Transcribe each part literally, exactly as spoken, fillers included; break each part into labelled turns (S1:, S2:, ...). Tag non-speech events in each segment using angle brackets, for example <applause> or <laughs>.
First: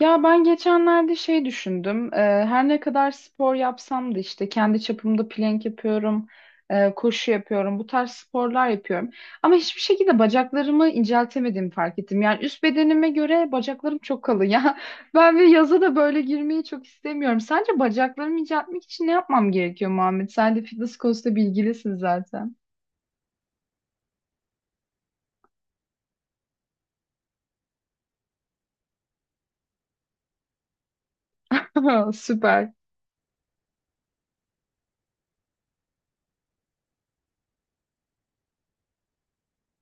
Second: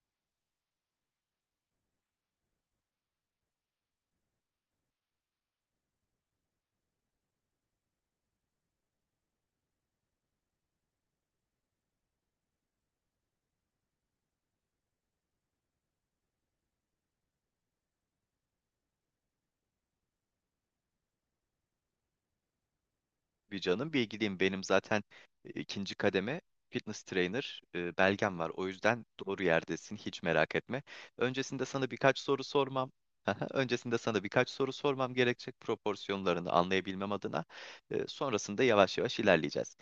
S1: Ya ben geçenlerde şey düşündüm. Ee, her ne kadar spor yapsam da işte kendi çapımda plank yapıyorum, e, koşu yapıyorum, bu tarz sporlar yapıyorum. Ama hiçbir şekilde bacaklarımı inceltemediğimi fark ettim. Yani üst bedenime göre bacaklarım çok kalın ya. <laughs> Ben bir yaza da böyle girmeyi çok istemiyorum. Sence bacaklarımı inceltmek için ne yapmam gerekiyor Muhammed? Sen de fitness konusunda bilgilisin zaten.
S2: Bir canım. Bilgiliyim. Benim zaten e, ikinci kademe fitness trainer e, belgem var. O yüzden doğru yerdesin. Hiç merak etme. Öncesinde sana
S1: <laughs>
S2: birkaç soru
S1: Süper.
S2: sormam. <laughs> Öncesinde sana birkaç soru sormam gerekecek proporsiyonlarını anlayabilmem adına. E, sonrasında yavaş yavaş ilerleyeceğiz.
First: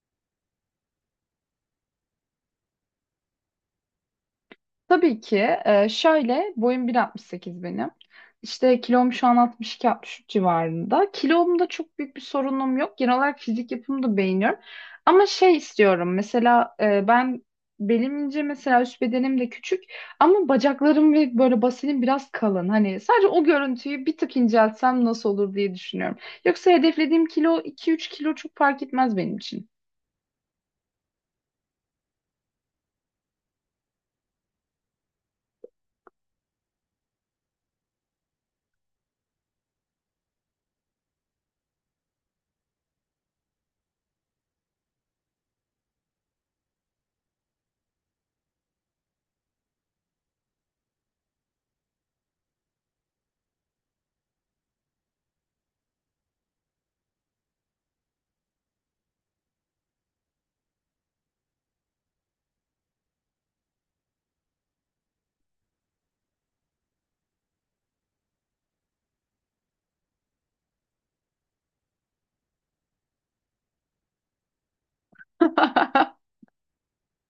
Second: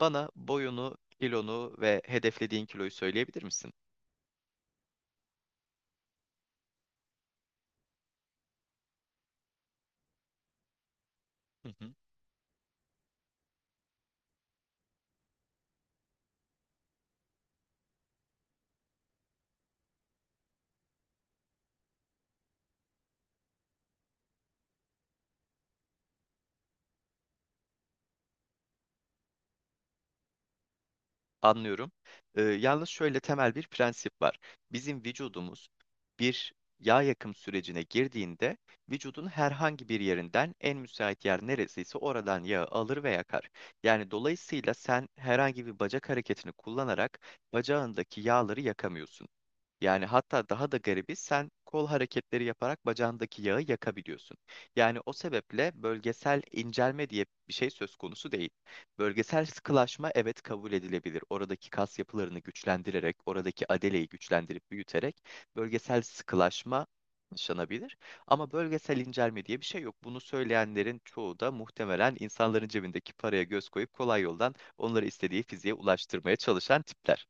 S2: Bana boyunu, kilonu ve hedeflediğin kiloyu söyleyebilir misin?
S1: Tabii ki. Ee, şöyle boyum bir altmış sekiz benim. İşte kilom şu an altmış iki altmış üç civarında. Kilomda çok
S2: <laughs>
S1: büyük bir sorunum yok. Genel olarak fizik yapımı da beğeniyorum. Ama şey istiyorum mesela e, ben belim ince mesela üst bedenim de küçük ama bacaklarım ve böyle basenim biraz kalın. Hani sadece o görüntüyü bir tık inceltsem nasıl olur diye düşünüyorum. Yoksa hedeflediğim kilo iki üç kilo çok fark etmez benim için.
S2: Anlıyorum. Ee, yalnız şöyle temel bir prensip var. Bizim vücudumuz bir yağ yakım sürecine girdiğinde vücudun herhangi bir yerinden en müsait yer neresiyse oradan yağı alır ve yakar. Yani dolayısıyla sen herhangi bir bacak hareketini kullanarak bacağındaki yağları yakamıyorsun. Yani hatta daha da garibi sen kol hareketleri yaparak bacağındaki yağı yakabiliyorsun. Yani o sebeple bölgesel incelme diye bir şey söz konusu değil. Bölgesel sıkılaşma evet kabul edilebilir. Oradaki kas yapılarını güçlendirerek, oradaki adeleyi güçlendirip büyüterek bölgesel sıkılaşma yaşanabilir. Ama bölgesel incelme diye bir şey yok. Bunu söyleyenlerin çoğu da muhtemelen insanların cebindeki paraya göz koyup kolay yoldan onları istediği fiziğe
S1: <laughs>
S2: ulaştırmaya çalışan tipler.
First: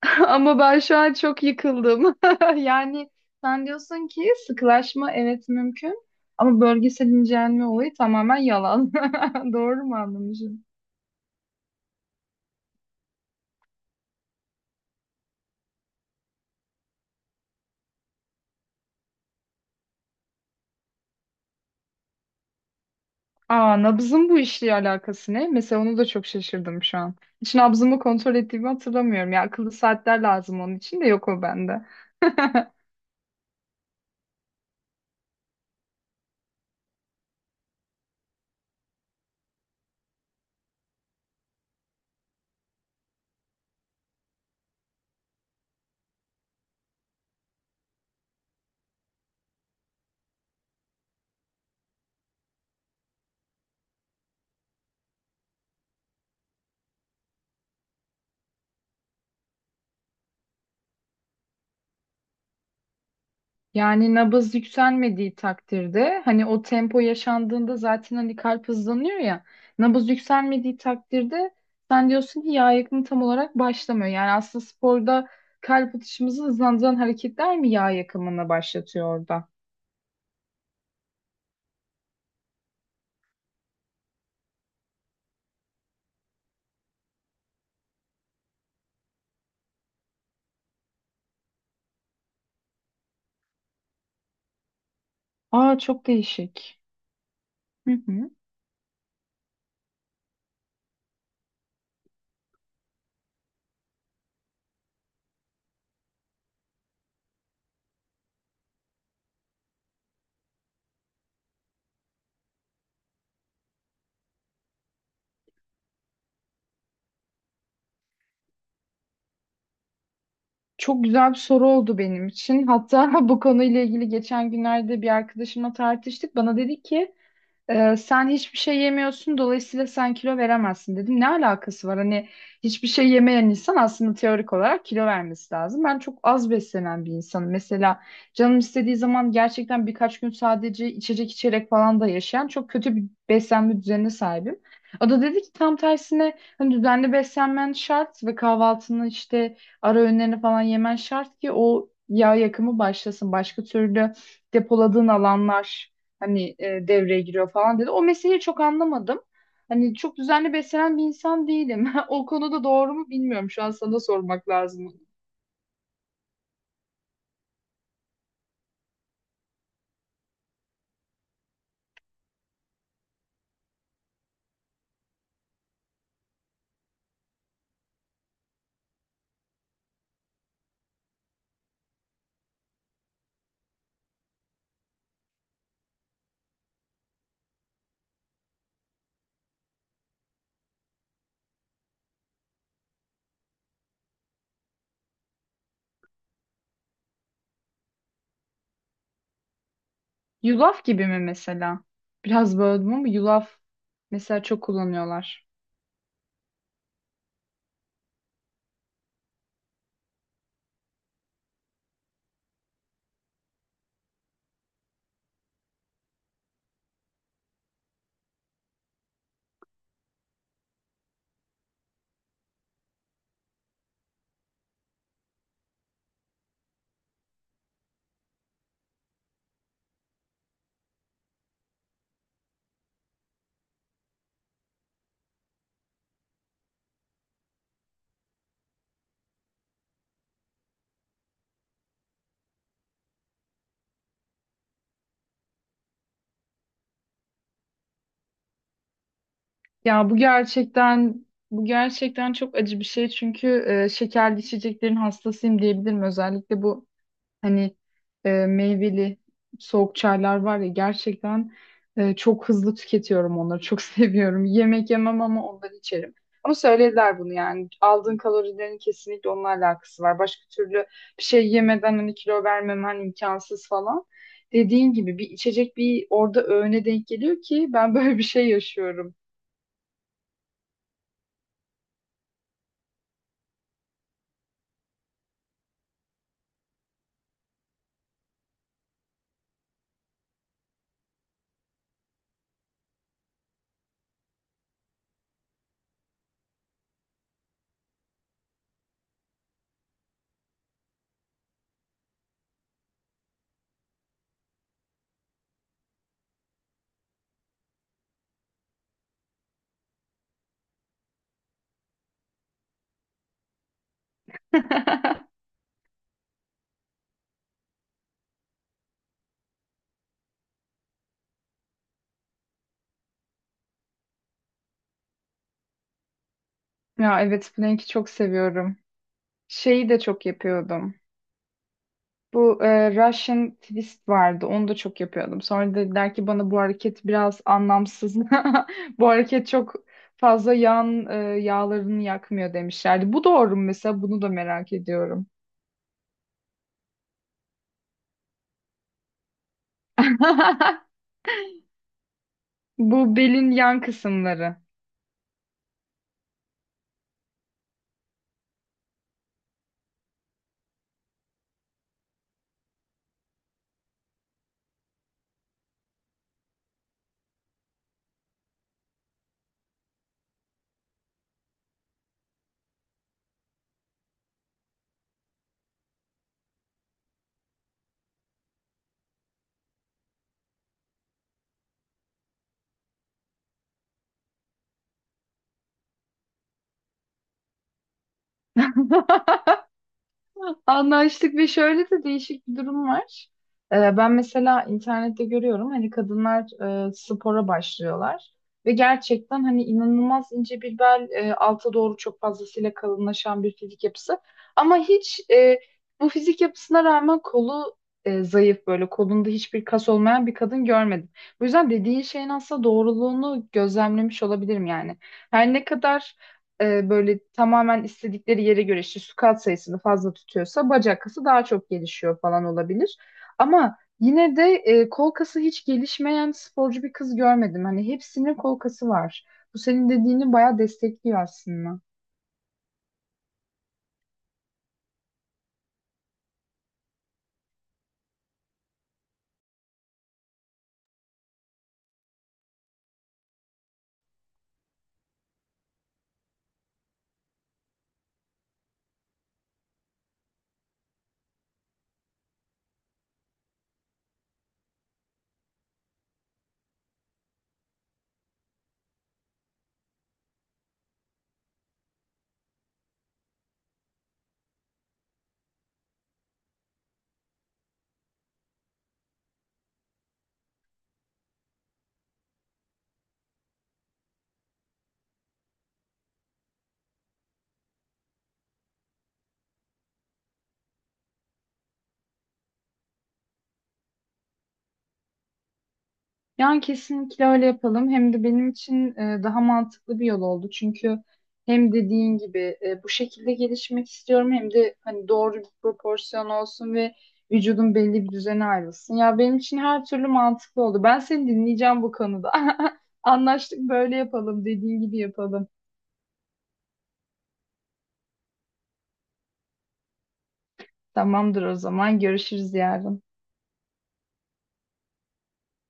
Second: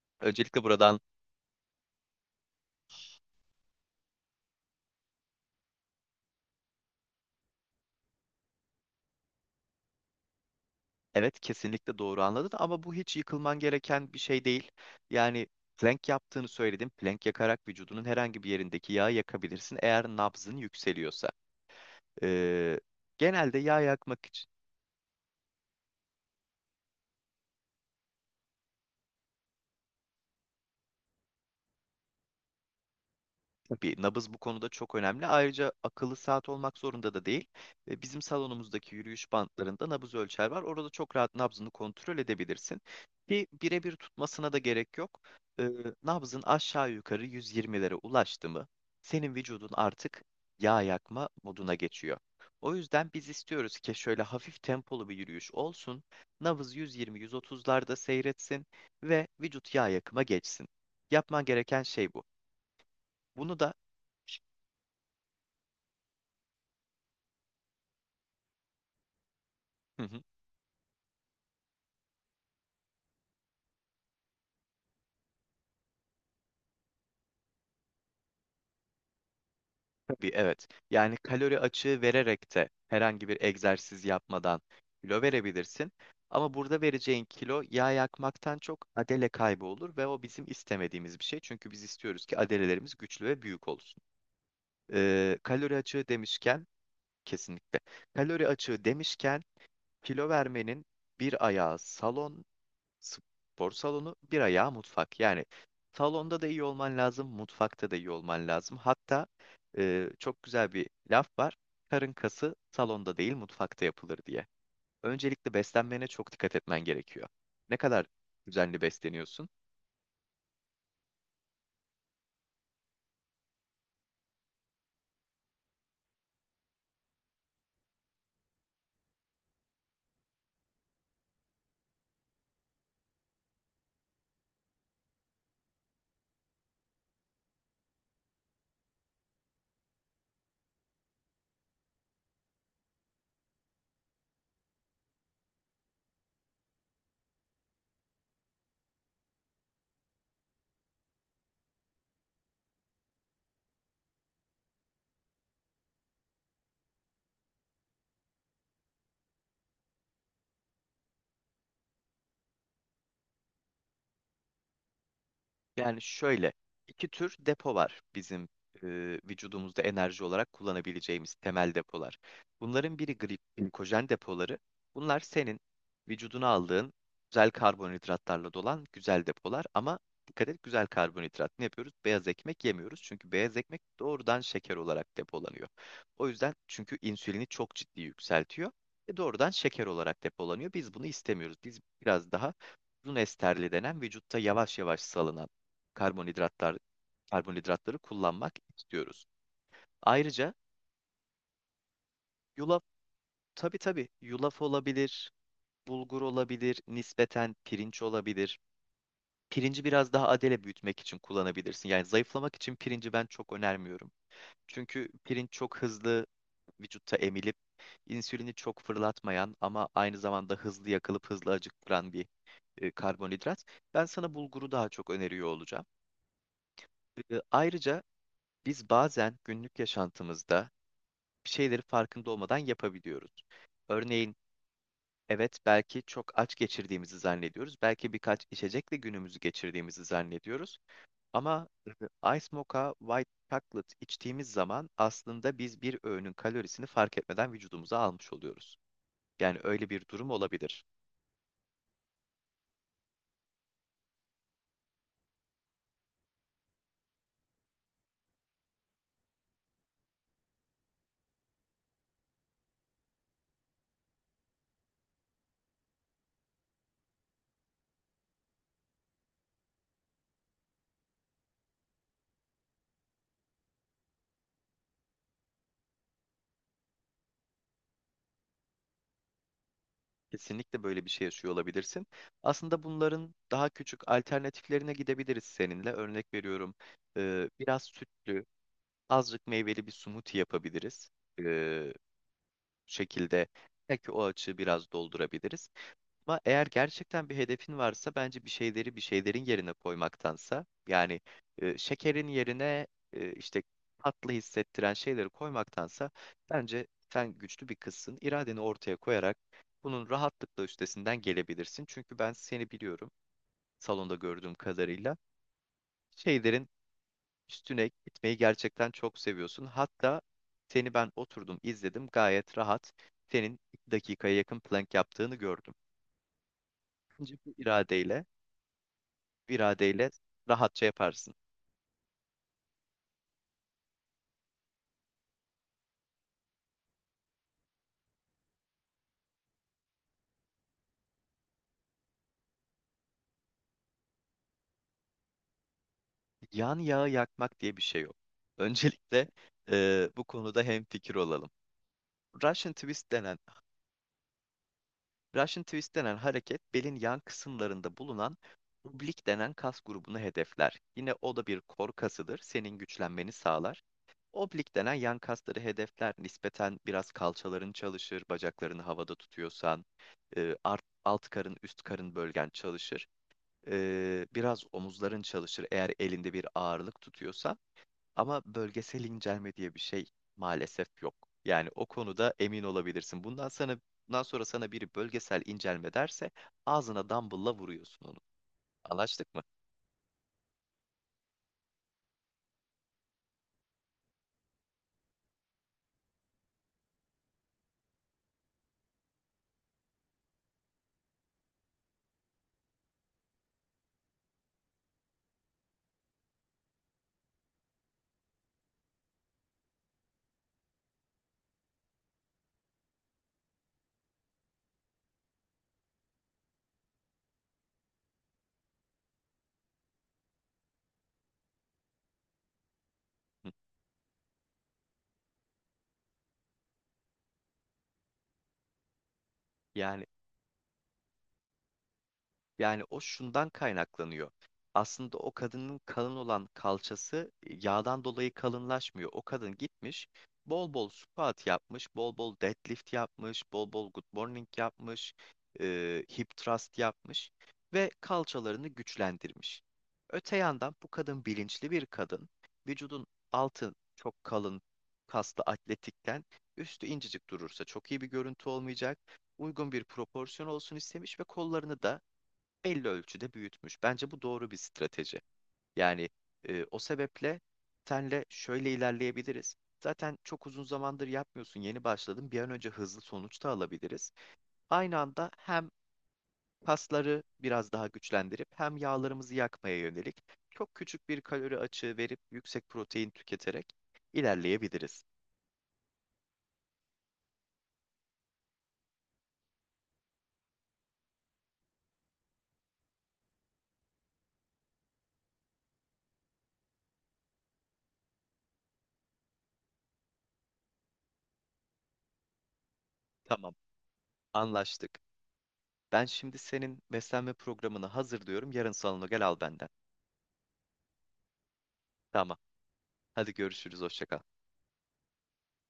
S1: <laughs> Ama
S2: Öncelikle
S1: ben şu
S2: burada
S1: an çok yıkıldım. <laughs> Yani sen diyorsun ki sıkılaşma evet mümkün ama bölgesel incelme olayı tamamen yalan. <laughs> Doğru mu anlamışım?
S2: evet, kesinlikle doğru anladın ama bu hiç yıkılman gereken bir şey değil. Yani plank yaptığını söyledim. Plank yakarak vücudunun herhangi bir yerindeki yağı yakabilirsin eğer nabzın yükseliyorsa. Ee, Genelde
S1: Aa,
S2: yağ yakmak
S1: nabzın bu işle alakası ne? Mesela onu da çok şaşırdım şu an. Hiç nabzımı kontrol ettiğimi hatırlamıyorum. Ya akıllı saatler lazım onun için de yok o bende. <laughs>
S2: tabii nabız bu konuda çok önemli. Ayrıca akıllı saat olmak zorunda da değil. E, Bizim salonumuzdaki yürüyüş bantlarında nabız ölçer var. Orada çok rahat nabzını kontrol edebilirsin. Ki birebir tutmasına da gerek yok. E, Nabzın aşağı yukarı yüz yirmilere ulaştı mı senin vücudun artık yağ yakma moduna geçiyor. O yüzden biz istiyoruz ki şöyle hafif tempolu bir yürüyüş olsun. Nabız yüz yirmi yüz otuzlarda seyretsin ve vücut yağ yakıma geçsin. Yapman gereken şey bu. Bunu da
S1: Yani nabız yükselmediği takdirde hani o tempo yaşandığında zaten hani kalp hızlanıyor ya,
S2: hı
S1: nabız
S2: hı,
S1: yükselmediği takdirde sen diyorsun ki yağ yakımı tam olarak başlamıyor. Yani aslında sporda kalp atışımızı hızlandıran hareketler mi yağ yakımını başlatıyor orada?
S2: tabii evet. Yani kalori açığı vererek de herhangi bir egzersiz yapmadan kilo verebilirsin. Ama burada vereceğin kilo yağ yakmaktan çok adele kaybı olur ve o bizim istemediğimiz bir şey. Çünkü biz istiyoruz ki adelelerimiz güçlü ve büyük olsun. Ee, kalori
S1: Aa, çok
S2: açığı demişken
S1: değişik.
S2: kesinlikle.
S1: Hı hı.
S2: Kalori açığı demişken kilo vermenin bir ayağı salon, spor salonu, bir ayağı mutfak. Yani salonda da iyi olman lazım, mutfakta da iyi olman lazım. Hatta e, çok güzel bir laf var. Karın kası salonda değil, mutfakta yapılır diye. Öncelikle beslenmene çok dikkat etmen gerekiyor. Ne kadar düzenli besleniyorsun?
S1: Çok güzel bir soru oldu benim için. Hatta <laughs> bu konuyla ilgili geçen günlerde bir arkadaşımla tartıştık. Bana dedi ki Ee, sen hiçbir şey yemiyorsun dolayısıyla sen kilo veremezsin dedim. Ne alakası var? Hani hiçbir şey yemeyen insan aslında teorik olarak kilo vermesi lazım. Ben çok az beslenen bir insanım. Mesela canım istediği zaman gerçekten birkaç gün sadece içecek içerek falan da yaşayan çok kötü bir beslenme düzenine sahibim. O da dedi ki tam tersine hani düzenli beslenmen şart ve kahvaltını işte ara öğünlerini falan yemen şart ki o yağ yakımı başlasın. Başka türlü depoladığın alanlar hani e, devreye giriyor falan dedi. O meseleyi çok anlamadım. Hani çok düzenli beslenen bir insan değilim. <laughs> O konuda doğru mu bilmiyorum. Şu an sana sormak lazım.
S2: Yani şöyle, iki tür depo var bizim e, vücudumuzda enerji olarak kullanabileceğimiz temel depolar. Bunların biri gri- glikojen depoları. Bunlar senin vücuduna aldığın güzel karbonhidratlarla dolan güzel depolar. Ama dikkat et güzel karbonhidrat. Ne yapıyoruz? Beyaz ekmek yemiyoruz. Çünkü beyaz ekmek doğrudan şeker olarak depolanıyor. O yüzden çünkü insülini çok ciddi yükseltiyor ve doğrudan şeker olarak depolanıyor. Biz bunu istemiyoruz. Biz biraz daha uzun esterli denen vücutta yavaş yavaş salınan karbonhidratlar karbonhidratları kullanmak istiyoruz. Ayrıca
S1: Yulaf gibi mi mesela? Biraz
S2: yulaf,
S1: böldüm ama yulaf
S2: tabii tabii
S1: mesela
S2: yulaf
S1: çok
S2: olabilir,
S1: kullanıyorlar.
S2: bulgur olabilir, nispeten pirinç olabilir. Pirinci biraz daha adele büyütmek için kullanabilirsin. Yani zayıflamak için pirinci ben çok önermiyorum. Çünkü pirinç çok hızlı vücutta emilip insülini çok fırlatmayan ama aynı zamanda hızlı yakılıp hızlı acıktıran bir e, karbonhidrat. Ben sana bulguru daha çok öneriyor olacağım. E, ayrıca biz bazen günlük yaşantımızda şeyleri farkında olmadan yapabiliyoruz. Örneğin evet, belki çok aç geçirdiğimizi zannediyoruz. Belki birkaç içecekle günümüzü geçirdiğimizi zannediyoruz. Ama e, Ice Mocha White Chocolate içtiğimiz zaman aslında biz bir öğünün kalorisini fark etmeden vücudumuza almış oluyoruz. Yani öyle bir
S1: Ya bu
S2: durum olabilir.
S1: gerçekten bu gerçekten çok acı bir şey çünkü e, şekerli içeceklerin hastasıyım diyebilirim. Özellikle bu Hani e, meyveli soğuk çaylar var ya, gerçekten e, çok hızlı tüketiyorum onları. Çok <laughs> seviyorum. Yemek yemem ama onları içerim. Ama söylediler bunu yani. Aldığın kalorilerin kesinlikle onunla alakası var. Başka türlü bir şey yemeden hani kilo vermemen imkansız falan. Dediğin gibi bir içecek bir orada öğüne denk geliyor ki ben <laughs> böyle bir şey yaşıyorum.
S2: Kesinlikle böyle bir şey yaşıyor olabilirsin. Aslında bunların daha küçük alternatiflerine gidebiliriz seninle. Örnek veriyorum, e, biraz sütlü, azıcık meyveli bir smoothie yapabiliriz. E, Şekilde belki o açığı biraz doldurabiliriz. Ama eğer gerçekten bir hedefin varsa bence bir şeyleri bir şeylerin yerine koymaktansa yani e, şekerin yerine e, işte tatlı hissettiren şeyleri koymaktansa bence sen güçlü bir kızsın. İradeni ortaya koyarak bunun rahatlıkla üstesinden gelebilirsin. Çünkü ben seni biliyorum salonda gördüğüm kadarıyla.
S1: <laughs>
S2: Şeylerin üstüne gitmeyi gerçekten çok seviyorsun. Hatta seni ben oturdum izledim, gayet rahat senin iki dakikaya yakın plank yaptığını gördüm.
S1: Ya
S2: Bence
S1: evet,
S2: bu
S1: Plank'i çok
S2: iradeyle,
S1: seviyorum.
S2: bu
S1: Şeyi de
S2: iradeyle
S1: çok
S2: rahatça
S1: yapıyordum.
S2: yaparsın.
S1: Bu e, Russian twist vardı. Onu da çok yapıyordum. Sonra dediler ki bana bu hareket biraz anlamsız. <laughs> Bu hareket çok fazla yan e, yağlarını yakmıyor demişlerdi. Bu doğru mu mesela? Bunu da merak ediyorum.
S2: Yan yağı yakmak diye bir şey yok. Öncelikle eee, bu konuda
S1: <laughs>
S2: hemfikir olalım. Russian twist
S1: Bu
S2: denen
S1: belin yan kısımları.
S2: Russian twist denen hareket belin yan kısımlarında bulunan oblik denen kas grubunu hedefler. Yine o da bir kor kasıdır. Senin güçlenmeni sağlar. Oblik denen yan kasları hedefler, nispeten biraz kalçaların çalışır, bacaklarını havada tutuyorsan, e, art- alt karın, üst karın bölgen çalışır. E, biraz omuzların çalışır eğer elinde bir ağırlık tutuyorsan. Ama bölgesel incelme diye bir şey maalesef yok. Yani o konuda emin olabilirsin. Bundan sana, bundan sonra sana biri bölgesel incelme derse ağzına dumbbell'la vuruyorsun onu. Anlaştık
S1: <laughs>
S2: mı?
S1: Anlaştık ve şöyle de değişik bir durum var. Ee, ben mesela internette görüyorum hani kadınlar e, spora başlıyorlar ve gerçekten hani inanılmaz ince bir bel, e, alta doğru çok fazlasıyla kalınlaşan bir fizik yapısı. Ama hiç e, bu fizik yapısına rağmen kolu e, zayıf, böyle kolunda hiçbir kas olmayan bir kadın görmedim. Bu yüzden dediğin şeyin aslında doğruluğunu gözlemlemiş olabilirim yani. Her ne kadar e, böyle tamamen istedikleri yere göre işte su sayısını fazla tutuyorsa bacak kası daha çok gelişiyor falan olabilir.
S2: Hı.
S1: Ama yine de e, kol kası hiç gelişmeyen sporcu bir kız görmedim. Hani hepsinin kol kası var. Bu senin
S2: Yani
S1: dediğini bayağı destekliyor aslında.
S2: yani o şundan kaynaklanıyor. Aslında o kadının kalın olan kalçası e, yağdan dolayı kalınlaşmıyor. O kadın gitmiş, bol bol squat yapmış, bol bol deadlift yapmış, bol bol good morning yapmış, e, hip thrust yapmış ve kalçalarını güçlendirmiş. Öte yandan bu kadın bilinçli bir kadın. Vücudun altı çok kalın, kaslı atletikken üstü incecik durursa çok iyi bir görüntü olmayacak. Uygun bir proporsiyon olsun istemiş ve kollarını da belli ölçüde büyütmüş. Bence bu doğru bir strateji. Yani e, o sebeple senle şöyle ilerleyebiliriz. Zaten çok uzun zamandır yapmıyorsun, yeni başladın. Bir an önce hızlı sonuç da alabiliriz. Aynı anda hem kasları biraz daha güçlendirip hem yağlarımızı yakmaya yönelik çok küçük bir kalori açığı verip yüksek protein tüketerek ilerleyebiliriz.
S1: Yani kesinlikle öyle yapalım. Hem de benim için e, daha mantıklı bir yol oldu. Çünkü hem dediğin gibi e, bu şekilde gelişmek istiyorum hem de hani doğru bir proporsiyon olsun ve vücudun belli bir düzene ayrılsın. Ya benim için her türlü mantıklı oldu. Ben seni dinleyeceğim bu konuda. <laughs>
S2: Tamam,
S1: Anlaştık, böyle yapalım. Dediğin
S2: anlaştık.
S1: gibi yapalım.
S2: Ben şimdi senin beslenme programını hazırlıyorum. Yarın salona gel al benden.
S1: Tamamdır o zaman.
S2: Tamam.
S1: Görüşürüz yarın.
S2: Hadi görüşürüz. Hoşça kal.